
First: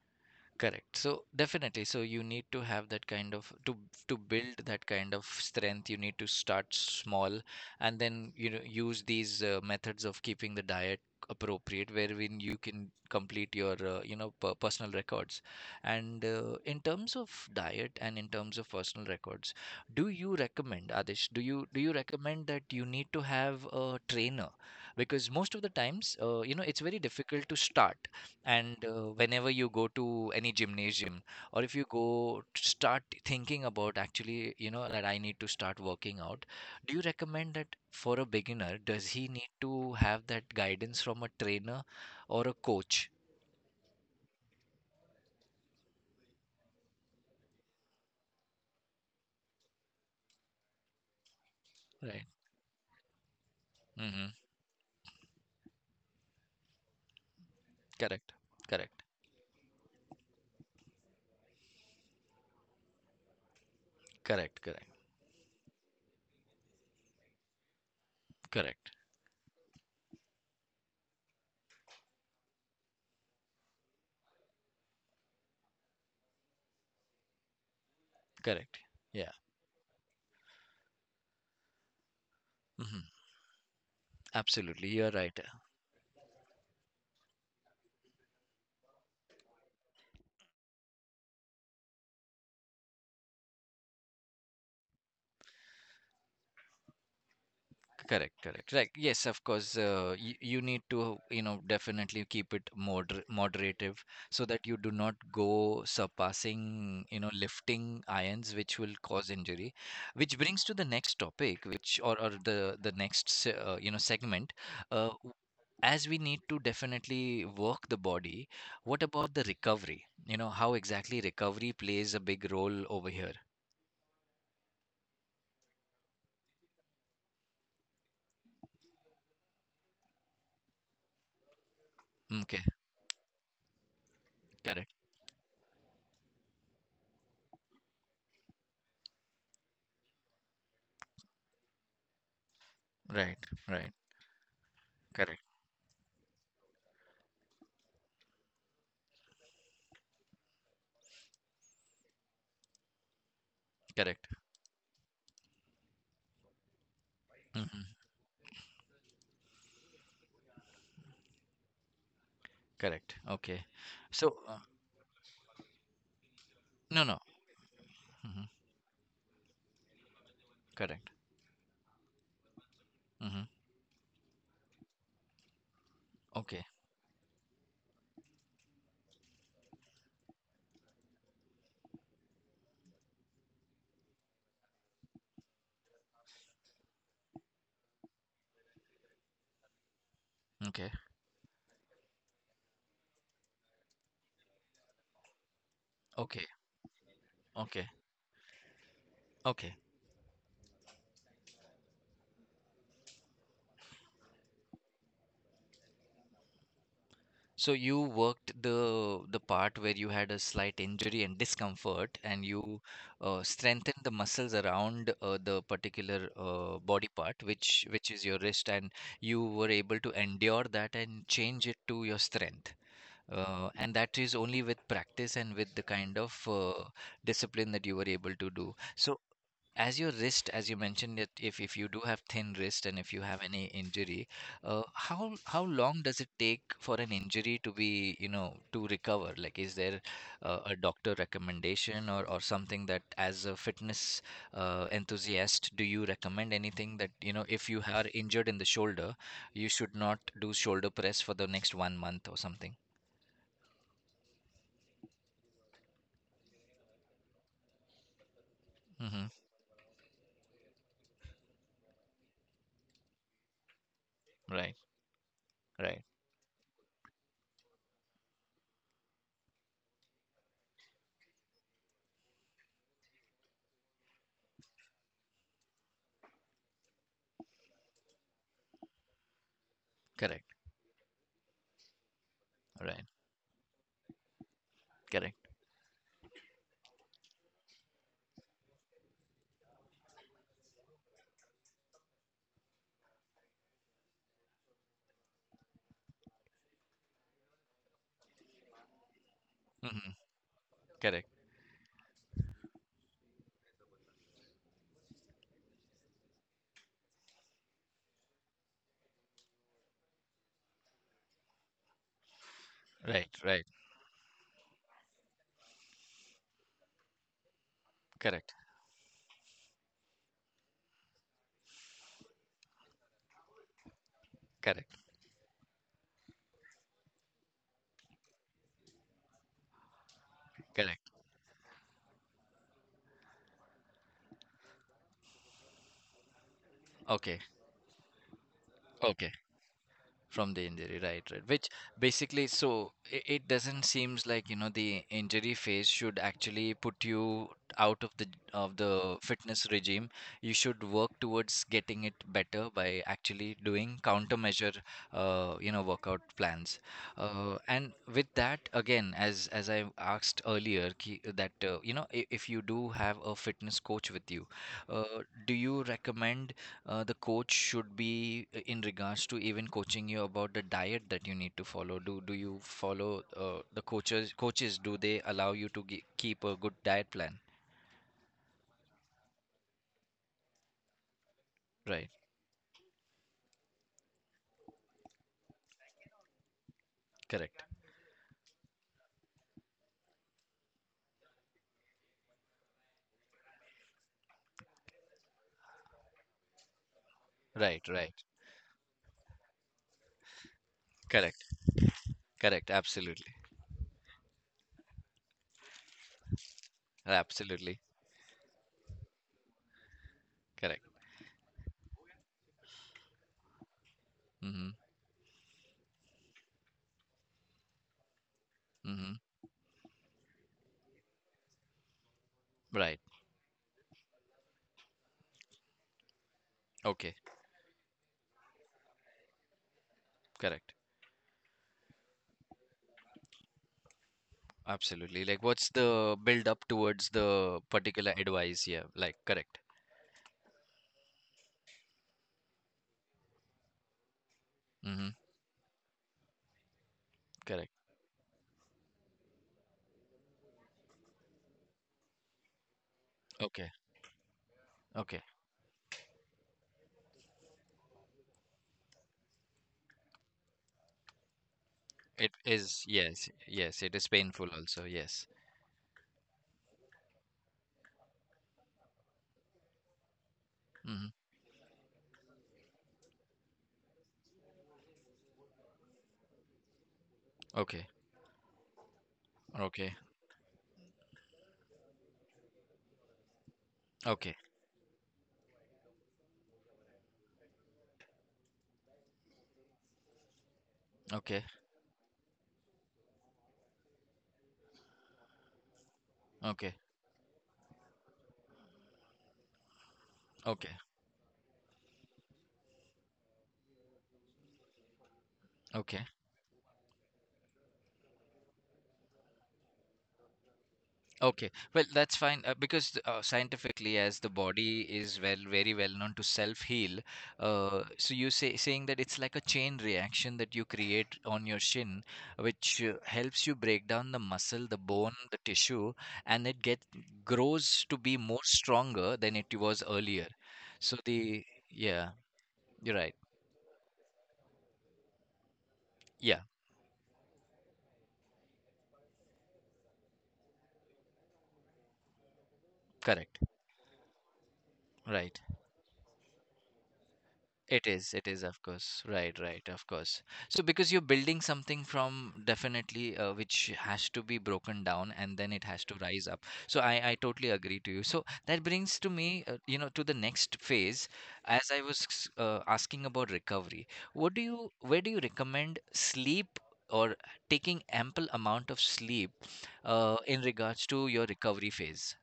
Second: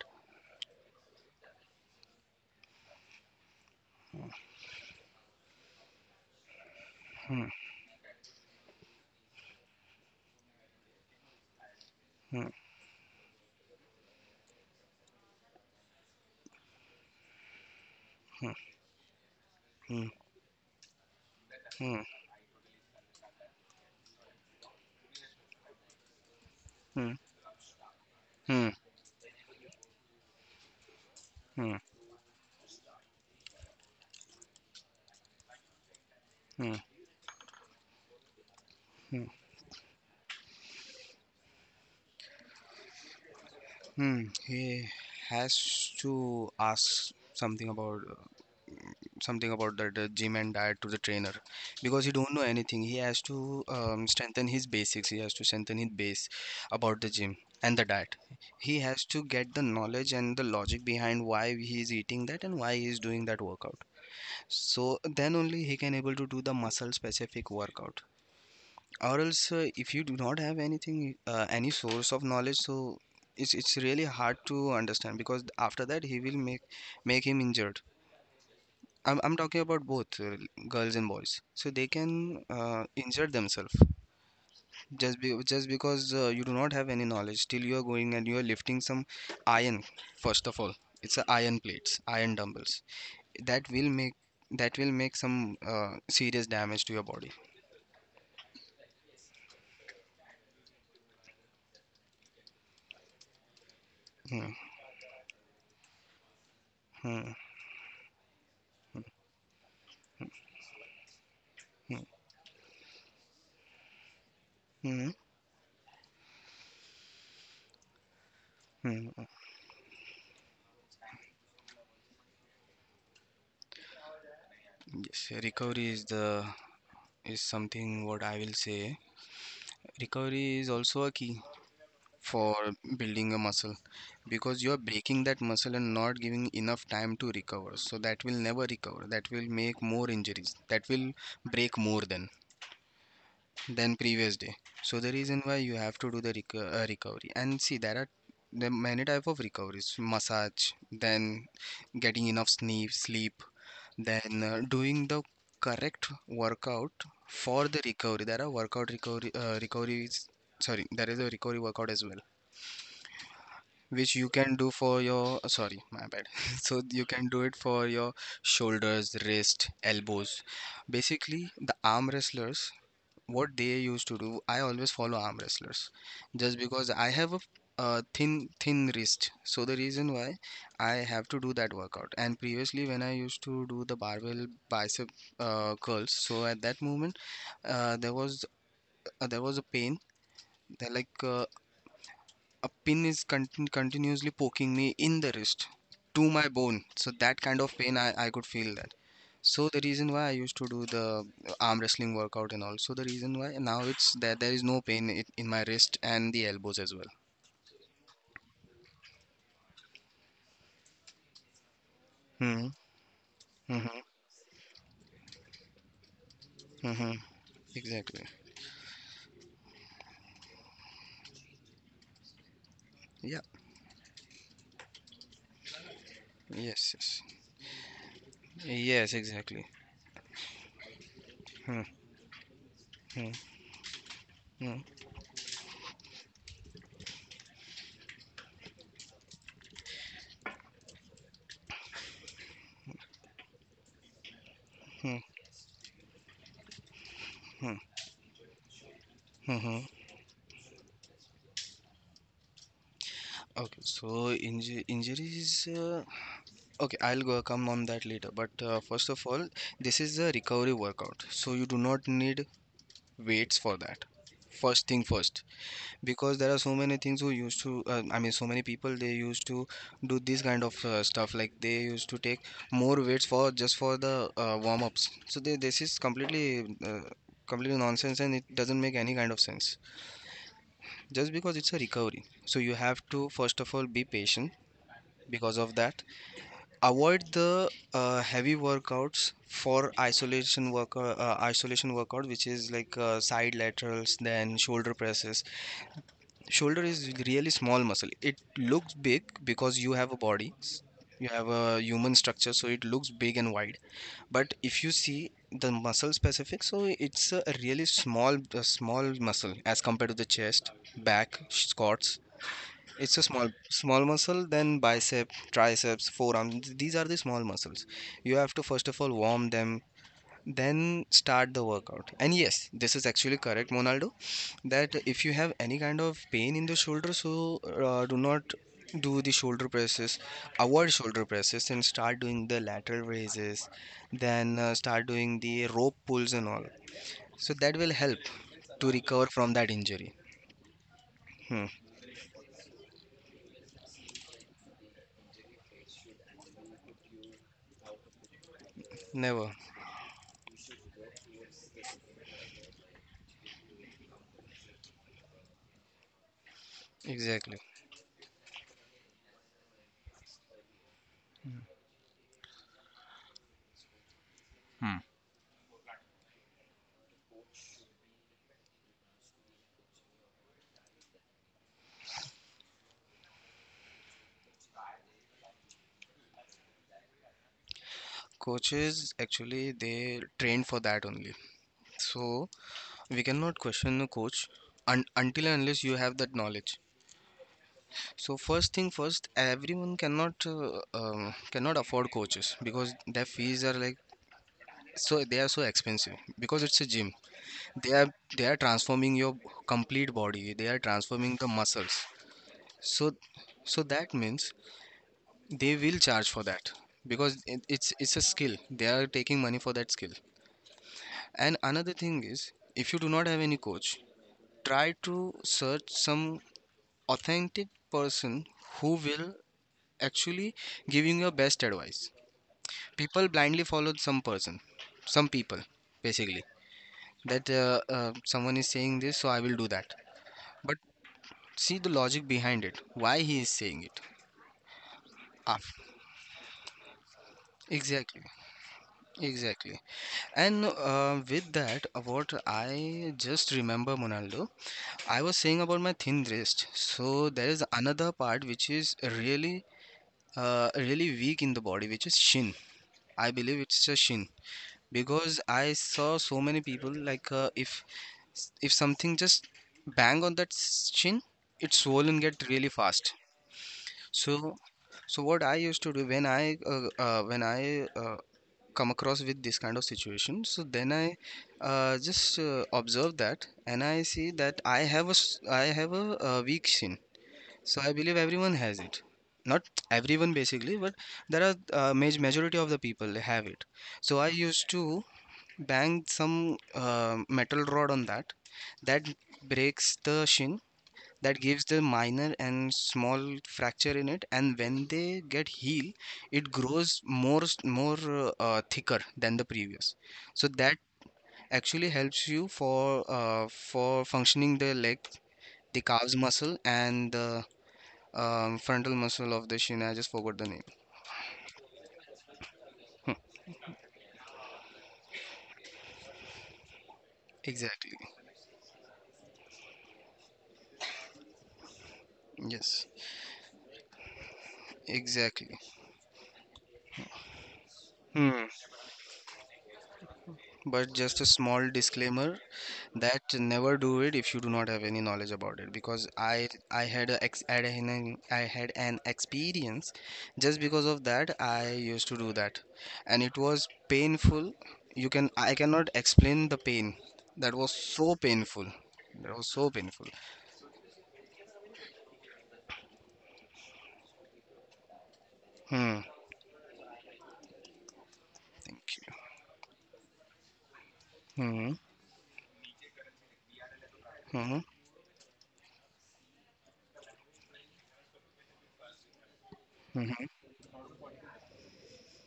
Speaker 1: correct. So definitely, so you need to have that kind of to build that kind of strength. You need to start small,
Speaker 2: Hmm,
Speaker 1: and then use these methods of keeping the diet appropriate, wherein
Speaker 2: hmm,
Speaker 1: you can complete your personal records. And in terms of diet and in
Speaker 2: hmm,
Speaker 1: terms of personal records, do you recommend, Adish? Do you
Speaker 2: hmm,
Speaker 1: recommend that you need to have a trainer? Because most of the times, it's very
Speaker 2: hmm, hmm,
Speaker 1: difficult to start.
Speaker 2: hmm,
Speaker 1: And whenever you go to any gymnasium, or if
Speaker 2: hmm,
Speaker 1: you go to start thinking about, actually, that I need to start working out,
Speaker 2: hmm,
Speaker 1: do you recommend that for a beginner, does
Speaker 2: hmm,
Speaker 1: he need to have that guidance from a trainer or a coach?
Speaker 2: hmm. He has to ask something about that gym and diet to the trainer, because he
Speaker 1: Right.
Speaker 2: don't know anything. He has to
Speaker 1: Mm-hmm.
Speaker 2: strengthen his basics. He has to strengthen his base about the gym and the diet.
Speaker 1: Correct.
Speaker 2: He
Speaker 1: Correct.
Speaker 2: has to get the knowledge and the logic behind why he is eating that and why he is doing that workout,
Speaker 1: Correct. Correct.
Speaker 2: so then only he can able to do the muscle specific workout.
Speaker 1: Correct.
Speaker 2: Or else, if you do not have anything any source of knowledge, so it's really hard to understand, because after that he will make him injured.
Speaker 1: Correct.
Speaker 2: I'm
Speaker 1: Yeah.
Speaker 2: I'm talking about both girls and boys. So they can
Speaker 1: Mm-hmm.
Speaker 2: injure themselves
Speaker 1: Absolutely. You're right.
Speaker 2: just because you do not have any knowledge. Still, you are going and you are lifting some iron. First of all, it's a iron plates, iron dumbbells. That will make that will make some serious damage to your body.
Speaker 1: Correct, correct. Right. Yes, of course. You need to, definitely keep it moderative, so
Speaker 2: Hmm,
Speaker 1: that you do not go surpassing,
Speaker 2: hmm,
Speaker 1: lifting irons, which will cause injury. Which brings to the next topic, which
Speaker 2: hmm,
Speaker 1: or the next, se- segment.
Speaker 2: hmm,
Speaker 1: Uh, w- as we need to definitely work the body, what
Speaker 2: hmm. hmm.
Speaker 1: about the recovery? How exactly recovery plays a big role over here?
Speaker 2: Yes, recovery is the is something what I will say. Recovery is also a key for
Speaker 1: Okay,
Speaker 2: building a muscle, because you're
Speaker 1: correct.
Speaker 2: breaking that muscle and not giving enough time to recover, so that will never recover. That will make more injuries. That will break more
Speaker 1: Right, right.
Speaker 2: than previous day. So the reason
Speaker 1: Correct,
Speaker 2: why you have to do the recovery. And see, there are many type of recoveries: massage, then getting enough sleep,
Speaker 1: correct.
Speaker 2: then doing the correct workout for the
Speaker 1: Mm-hmm.
Speaker 2: recovery. There are workout recovery recoveries, sorry, there is a recovery workout as well,
Speaker 1: Correct. Okay.
Speaker 2: which you
Speaker 1: So,
Speaker 2: can do for your sorry, my bad so you
Speaker 1: no, no.
Speaker 2: can do it for your
Speaker 1: Hmm.
Speaker 2: shoulders, wrist, elbows.
Speaker 1: Correct.
Speaker 2: Basically, the arm wrestlers,
Speaker 1: Hmm.
Speaker 2: what they used to do, I always follow arm wrestlers, just
Speaker 1: Okay.
Speaker 2: because I have a thin wrist, so the reason why I have to do that workout. And previously when I used to do the barbell bicep curls, so at that moment uh, there was there was a pain, that
Speaker 1: Okay.
Speaker 2: like a pin is continuously poking me in the wrist to
Speaker 1: Okay.
Speaker 2: my bone. So that kind of
Speaker 1: Okay.
Speaker 2: pain I could feel that. So
Speaker 1: Okay.
Speaker 2: the reason why I used to do the arm wrestling workout. And also the reason why now it's that there is no pain in my wrist and the elbows as well.
Speaker 1: So you worked the part where you had a slight injury and discomfort, and
Speaker 2: Hmm,
Speaker 1: you
Speaker 2: hmm,
Speaker 1: strengthened the muscles around the particular body
Speaker 2: hmm.
Speaker 1: part, which
Speaker 2: Exactly.
Speaker 1: is your wrist, and you were able to endure that and change it to your strength.
Speaker 2: Yeah.
Speaker 1: And that is only with practice and with the kind of
Speaker 2: Yes. Yes.
Speaker 1: discipline that you were able to do.
Speaker 2: Yes.
Speaker 1: So,
Speaker 2: Exactly.
Speaker 1: as your wrist, as you mentioned it, if
Speaker 2: Hmm.
Speaker 1: you do have thin wrist and if you
Speaker 2: Hmm.
Speaker 1: have any injury,
Speaker 2: Hmm.
Speaker 1: how long does it take for an injury to be, to recover? Like, is there a doctor recommendation, or something, that as a fitness
Speaker 2: Hmm.
Speaker 1: enthusiast, do you recommend anything that, if you are injured in the shoulder,
Speaker 2: Hmm.
Speaker 1: you
Speaker 2: hmm.
Speaker 1: should not do shoulder press for the next one month or something?
Speaker 2: Okay. So injuries. Okay, I'll go come on that later. But first of
Speaker 1: Mm-hmm.
Speaker 2: all, this is a recovery workout, so you do not need weights for that.
Speaker 1: Right,
Speaker 2: First thing first,
Speaker 1: right,
Speaker 2: because there are so many things who used to, I mean, so many people they used to do this kind of stuff. Like they used to take more weights for just for the warm ups. So they, this is completely, completely nonsense, and it doesn't make any kind of sense.
Speaker 1: correct,
Speaker 2: Just because it's a recovery, so you have
Speaker 1: right,
Speaker 2: to first of all be patient.
Speaker 1: correct,
Speaker 2: Because of that, avoid the heavy workouts for isolation work isolation workout, which is like side laterals, then shoulder presses. Shoulder is really small muscle. It looks big because you have
Speaker 1: mm-hmm,
Speaker 2: a you
Speaker 1: correct,
Speaker 2: have a human structure, so it looks big and wide. But if you see the muscle specific, so it's a really small muscle as compared to the chest, back squats. It's a
Speaker 1: right, right,
Speaker 2: small muscle, then bicep, triceps, forearm. These are the small muscles. You have
Speaker 1: correct,
Speaker 2: to first of all warm them, then start the workout. And yes, this is actually correct, Monaldo, that
Speaker 1: correct,
Speaker 2: if you have any kind of pain in the shoulder, so do not do the shoulder presses, avoid
Speaker 1: correct.
Speaker 2: shoulder presses, and start doing the lateral raises, then start doing the rope pulls and all.
Speaker 1: Okay,
Speaker 2: So that will help to recover
Speaker 1: okay.
Speaker 2: from that injury.
Speaker 1: From the injury, right, right.
Speaker 2: Hmm.
Speaker 1: Which basically, so it doesn't seems like, the injury phase should actually put you out of the
Speaker 2: Never.
Speaker 1: fitness regime. You should work towards getting it better by actually doing countermeasure, you know, workout plans.
Speaker 2: Exactly.
Speaker 1: And with that, again, as I asked earlier, ki, that you know, if you do have a fitness coach with you, do you recommend? The coach should be in regards to even coaching you about the diet that you need to follow. Do you follow the coaches? Coaches, do they allow you to ge keep a good diet plan?
Speaker 2: Coaches actually they train for that only.
Speaker 1: Right.
Speaker 2: So we cannot question the coach un until and unless you have that knowledge.
Speaker 1: Correct.
Speaker 2: So first thing first, everyone cannot cannot afford coaches, because their fees are like, so they are so expensive because it's a gym.
Speaker 1: Right.
Speaker 2: They are
Speaker 1: Right.
Speaker 2: they are transforming your complete body. They are transforming
Speaker 1: Correct.
Speaker 2: the muscles.
Speaker 1: Correct.
Speaker 2: So
Speaker 1: Absolutely.
Speaker 2: so that means they will charge for that, because
Speaker 1: Absolutely.
Speaker 2: it's a skill. They are taking money for that skill.
Speaker 1: Correct.
Speaker 2: And another thing is, if you do not have any coach,
Speaker 1: Mm-hmm.
Speaker 2: try to search some authentic person who
Speaker 1: Mm-hmm.
Speaker 2: will actually giving your best advice.
Speaker 1: Right.
Speaker 2: People blindly follow some person, some people, basically.
Speaker 1: Okay.
Speaker 2: That someone is saying this, so I will do that.
Speaker 1: Correct.
Speaker 2: But see the logic behind it. Why he is saying it?
Speaker 1: Absolutely. Like,
Speaker 2: Ah,
Speaker 1: what's the build up towards the particular
Speaker 2: exactly,
Speaker 1: advice? Yeah. Like, correct.
Speaker 2: exactly. And with that, what I just remember, Monaldo,
Speaker 1: Mm-hmm.
Speaker 2: I was saying about my thin wrist. So there is
Speaker 1: Correct.
Speaker 2: another part which is really, really weak in the body, which is shin. I believe
Speaker 1: Okay.
Speaker 2: it's a shin,
Speaker 1: Okay.
Speaker 2: because I saw so many people like if something just bang on that shin, it's swollen
Speaker 1: It
Speaker 2: get really
Speaker 1: is.
Speaker 2: fast.
Speaker 1: Yes. Yes. It is painful
Speaker 2: So
Speaker 1: also.
Speaker 2: so
Speaker 1: Yes.
Speaker 2: what I used to do, when I come across with this kind of situation, so then
Speaker 1: Mhm.
Speaker 2: I just observe that, and I see that I have I have a, weak shin, so
Speaker 1: Okay,
Speaker 2: I believe everyone has it. Not
Speaker 1: okay,
Speaker 2: everyone basically, but there are majority of the people have it. So I
Speaker 1: okay,
Speaker 2: used to bang some metal rod on that. That breaks the shin. That
Speaker 1: okay,
Speaker 2: gives the minor and small fracture in it. And when they get healed, it
Speaker 1: okay,
Speaker 2: grows more thicker than the previous. So
Speaker 1: okay,
Speaker 2: that actually helps you for functioning the leg, the
Speaker 1: okay,
Speaker 2: calves muscle, and the frontal muscle of the shin. I just forgot the name.
Speaker 1: okay. Well, that's fine because scientifically, as the body is well, very well known to self-heal. Uh,
Speaker 2: Exactly.
Speaker 1: so you say saying that it's like a chain reaction that you create on your shin, which
Speaker 2: Yes.
Speaker 1: helps you break down the muscle, the bone, the
Speaker 2: Exactly.
Speaker 1: tissue, and it get grows to be
Speaker 2: Hmm.
Speaker 1: more stronger than it was earlier.
Speaker 2: But
Speaker 1: So
Speaker 2: just a
Speaker 1: the
Speaker 2: small
Speaker 1: yeah,
Speaker 2: disclaimer
Speaker 1: you're right.
Speaker 2: that never do it if you do not have any knowledge about it. Because
Speaker 1: Yeah,
Speaker 2: I had a ex I had an experience, just because of that I used to do that, and it
Speaker 1: correct.
Speaker 2: was painful. You can
Speaker 1: Right.
Speaker 2: I cannot explain the pain. That was so
Speaker 1: It is, of
Speaker 2: painful.
Speaker 1: course.
Speaker 2: That
Speaker 1: Right,
Speaker 2: was
Speaker 1: right,
Speaker 2: so
Speaker 1: of
Speaker 2: painful.
Speaker 1: course. So, because you're building something from definitely which has to be broken down and then it has to
Speaker 2: Hmm.
Speaker 1: rise up. So, I totally agree to you. So, that
Speaker 2: Thank
Speaker 1: brings to
Speaker 2: you.
Speaker 1: me, you know, to the next phase.
Speaker 2: Hmm.
Speaker 1: As I was asking about recovery, what do
Speaker 2: Hmm.
Speaker 1: you, where do you recommend sleep or taking ample amount of sleep
Speaker 2: Hmm.
Speaker 1: in regards to your recovery phase?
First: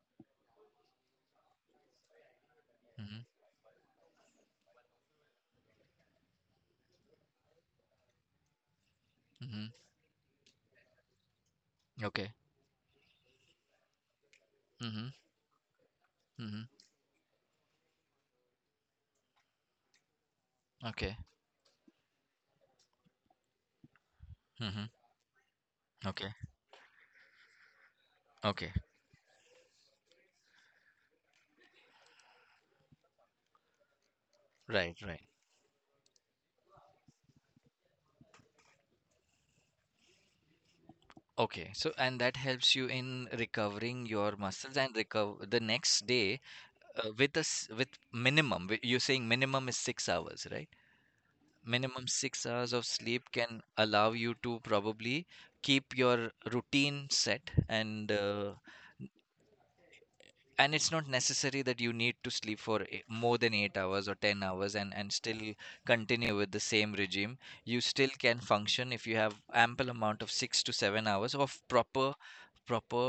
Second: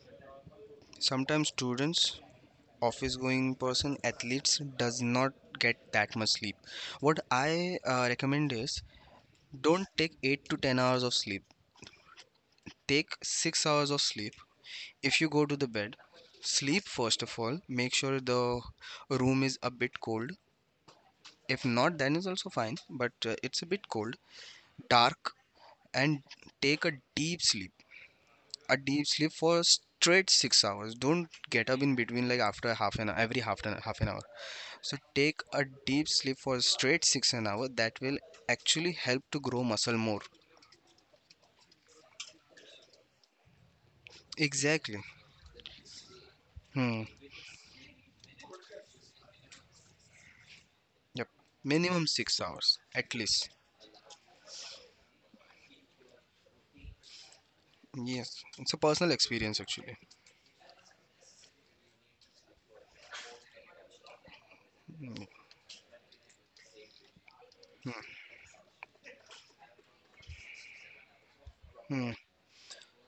Speaker 2: Sometimes students, office
Speaker 1: Mm-hmm,
Speaker 2: going person, athletes does not get that much sleep. What I recommend is,
Speaker 1: mm-hmm.
Speaker 2: don't take 8 to 10 hours of sleep.
Speaker 1: Okay.
Speaker 2: Take 6 hours of sleep.
Speaker 1: Mm-hmm,
Speaker 2: If you go to the bed,
Speaker 1: mm-hmm.
Speaker 2: sleep first of all. Make sure the room is a bit cold.
Speaker 1: Okay.
Speaker 2: If not, then is also fine, but it's a bit cold,
Speaker 1: Mm-hmm.
Speaker 2: dark, and
Speaker 1: Okay.
Speaker 2: take a deep sleep.
Speaker 1: Okay.
Speaker 2: A deep sleep for straight 6 hours. Don't get up in between, like after half an hour, every half an hour. So
Speaker 1: Right, right.
Speaker 2: take a deep sleep for straight six an hour, that will actually help to grow muscle more.
Speaker 1: Okay, so and that helps you in recovering your muscles and
Speaker 2: Exactly.
Speaker 1: recover the next day
Speaker 2: Hmm.
Speaker 1: with us with minimum. Wi- You're saying minimum is 6 hours, right?
Speaker 2: Yep. Minimum
Speaker 1: Minimum
Speaker 2: six
Speaker 1: 6 hours
Speaker 2: hours
Speaker 1: of
Speaker 2: at
Speaker 1: sleep
Speaker 2: least.
Speaker 1: can allow you to probably keep your routine set and
Speaker 2: Yes.
Speaker 1: uh,
Speaker 2: It's a personal experience actually.
Speaker 1: and it's not necessary that you need to sleep for more than 8 hours or 10 hours and still continue with the same regime. You
Speaker 2: Hmm.
Speaker 1: still can function if you have ample amount of 6 to 7 hours of
Speaker 2: Hmm.
Speaker 1: proper proper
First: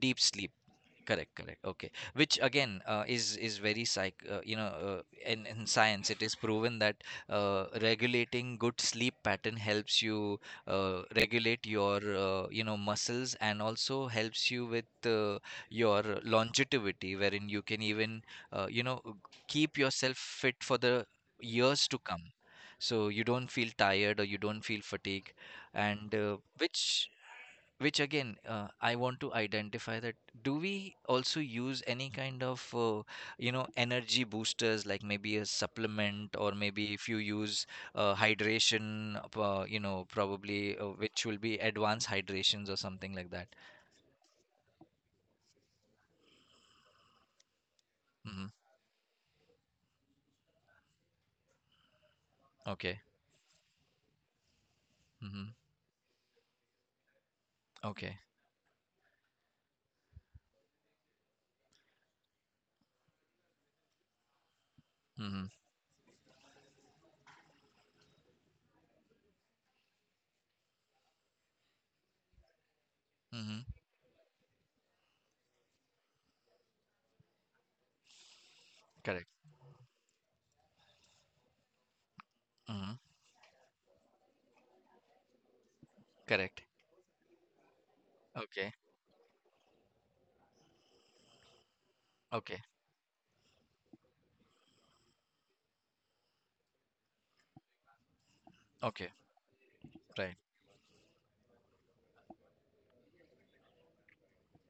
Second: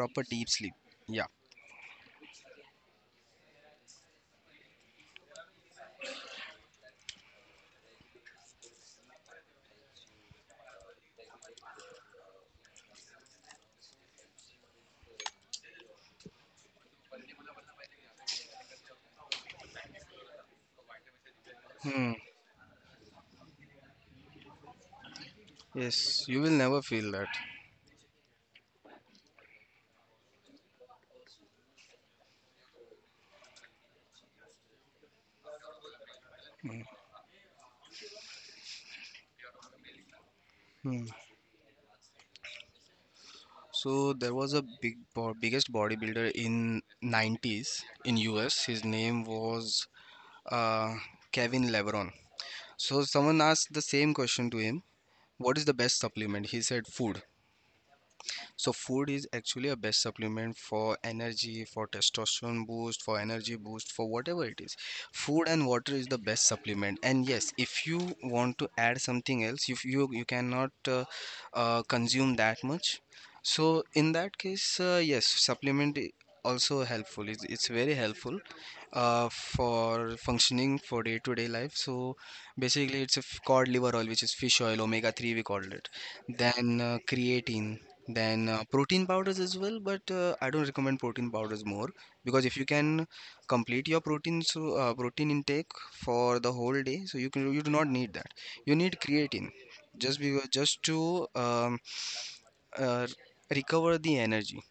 Speaker 1: deep
Speaker 2: deep
Speaker 1: sleep.
Speaker 2: sleep. Yeah.
Speaker 1: Correct, correct, okay, which again, is very psych you know, in science it is proven that regulating good sleep pattern helps you regulate your you know muscles and also helps you with your longevity wherein you can even you know keep yourself fit for the years to
Speaker 2: Hmm.
Speaker 1: come, so you don't feel tired or you don't feel fatigue. And
Speaker 2: Yes. You will never
Speaker 1: which
Speaker 2: feel that.
Speaker 1: which again, I want to identify that do we also use any kind of, you know, energy boosters like maybe a supplement or maybe if you use hydration, you know, probably
Speaker 2: Hmm.
Speaker 1: which will be advanced hydrations or something like that.
Speaker 2: So there was a biggest bodybuilder in 90s in
Speaker 1: Hmm.
Speaker 2: US. His name was uh, Kevin Lebron.
Speaker 1: Okay.
Speaker 2: So someone asked the same question to him,
Speaker 1: Hmm.
Speaker 2: what is the best supplement? He said food.
Speaker 1: Okay.
Speaker 2: So food is actually a best supplement for energy, for testosterone boost, for energy boost, for whatever it is.
Speaker 1: Hmm.
Speaker 2: Food and water is the best supplement. And yes, if you want to add something else, if you you cannot uh, consume that much.
Speaker 1: Hmm.
Speaker 2: So in that case, yes, supplement i- also helpful. It's very helpful
Speaker 1: Correct.
Speaker 2: for functioning for day-to-day life. So
Speaker 1: Hmm.
Speaker 2: basically, it's a cod liver oil, which is fish oil, omega-3 we called it.
Speaker 1: Correct.
Speaker 2: Then creatine. Then
Speaker 1: Okay.
Speaker 2: protein powders as well, but I don't recommend protein powders more, because if
Speaker 1: Okay.
Speaker 2: you can complete your protein, so protein intake for the whole day, so you do not need that. You need
Speaker 1: Okay.
Speaker 2: creatine
Speaker 1: Right.
Speaker 2: just to uh, recover the energy.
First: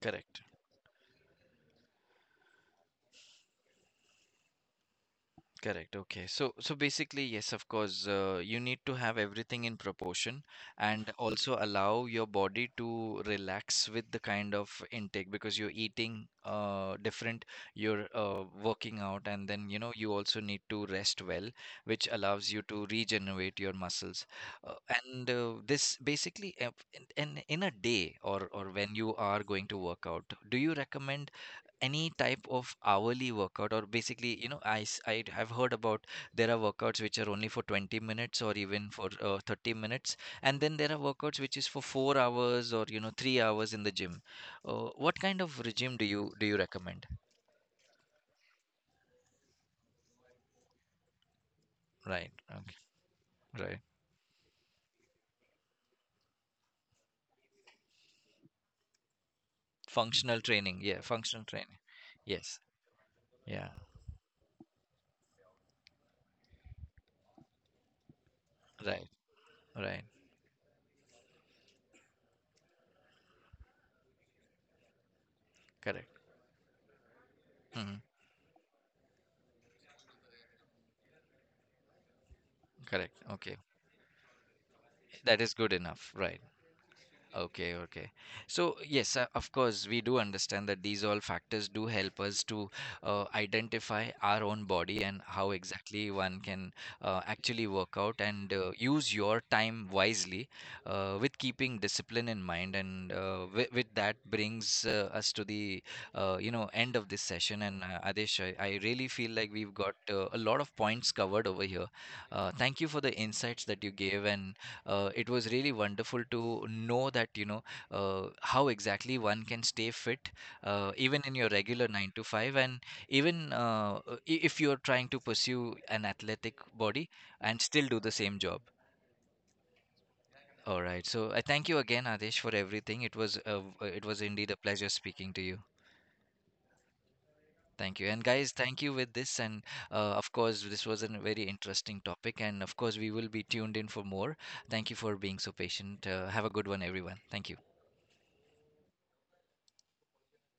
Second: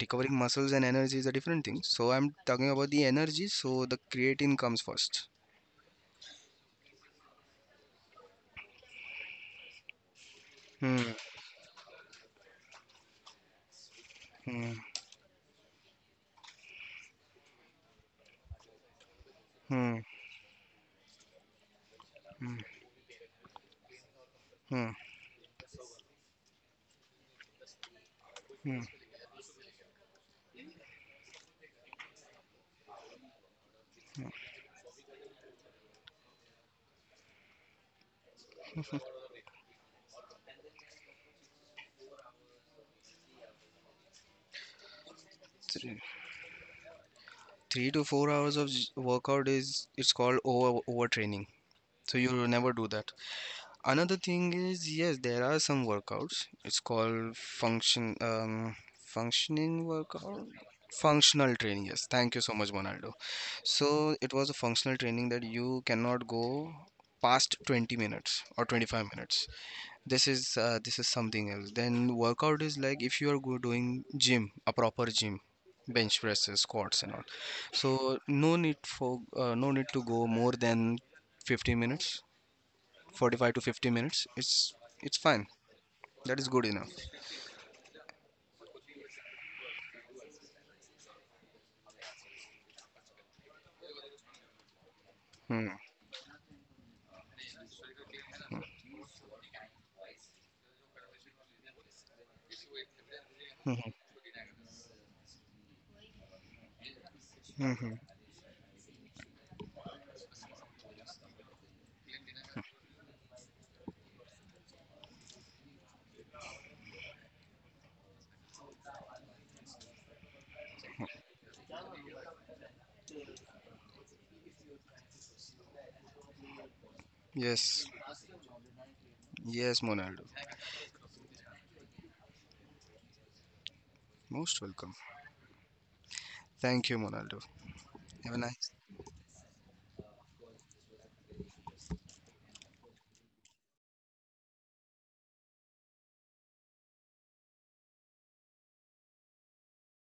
Speaker 2: Recovering
Speaker 1: Correct.
Speaker 2: muscles and energy is a different thing. So I'm talking about the energy, so the creatine comes first.
Speaker 1: Correct. Okay. So, so basically, yes, of course, you need to have everything in proportion and
Speaker 2: Hmm.
Speaker 1: also allow your body to relax with the kind of
Speaker 2: Hmm.
Speaker 1: intake because you're eating different, you're working out, and then you know
Speaker 2: Hmm.
Speaker 1: you also need to rest well, which allows
Speaker 2: Hmm.
Speaker 1: you to regenerate your muscles. Uh,
Speaker 2: Hmm.
Speaker 1: and this basically, in, in a day or
Speaker 2: hmm.
Speaker 1: when you are going to work out, do you recommend any type of hourly workout? Or basically you know I have heard about there are workouts which are only for 20 minutes or even for 30 minutes, and then there are workouts which is for 4 hours or you know 3 hours in the gym. What kind of regime
Speaker 2: Three,
Speaker 1: do you recommend?
Speaker 2: 3 to 4 hours of workout is it's called over overtraining. So
Speaker 1: Right,
Speaker 2: you'll
Speaker 1: okay,
Speaker 2: never do that.
Speaker 1: right,
Speaker 2: Another thing is, yes, there are some workouts. It's called functioning
Speaker 1: functional
Speaker 2: workout,
Speaker 1: training, yeah, functional
Speaker 2: functional
Speaker 1: training,
Speaker 2: training. Yes, thank you so
Speaker 1: yes,
Speaker 2: much, Ronaldo.
Speaker 1: yeah,
Speaker 2: So it was a functional training that you cannot go past 20 minutes or 25
Speaker 1: right,
Speaker 2: minutes.
Speaker 1: right,
Speaker 2: This is something else. Then workout is like if you are go doing gym, a proper gym,
Speaker 1: correct,
Speaker 2: bench presses, squats, and all.
Speaker 1: hmm,
Speaker 2: So no need for no need to go more than 15 minutes,
Speaker 1: correct,
Speaker 2: 45
Speaker 1: okay,
Speaker 2: to 50 minutes, it's fine,
Speaker 1: that is good enough,
Speaker 2: that
Speaker 1: right.
Speaker 2: is good enough.
Speaker 1: Okay, okay. So, yes, of course, we do understand that these all factors do help us to identify our own body and how
Speaker 2: Hmm.
Speaker 1: exactly one can actually work out and use your time wisely with keeping discipline in mind. And
Speaker 2: Mhm.
Speaker 1: with that brings us to the you know end of this session. And
Speaker 2: Mhm.
Speaker 1: Adesh, I really feel like we've got a lot of points covered over here. Thank you for the insights that you gave, and it was really wonderful to know that, you know, how exactly one can stay fit, even in your regular 9 to 5, and even if you're trying to pursue an athletic body and
Speaker 2: Yes.
Speaker 1: still do the same job.
Speaker 2: Yes, Ronaldo.
Speaker 1: All right. So I thank you again, Adesh, for everything. It was it was indeed a
Speaker 2: Most
Speaker 1: pleasure
Speaker 2: welcome.
Speaker 1: speaking to you.
Speaker 2: Thank you, Ronaldo.
Speaker 1: Thank you. And
Speaker 2: Have a
Speaker 1: guys,
Speaker 2: nice
Speaker 1: thank you with this. And of course, this was a very interesting topic. And of course, we will be tuned in for more. Thank you for being so patient. Have a good one, everyone. Thank you.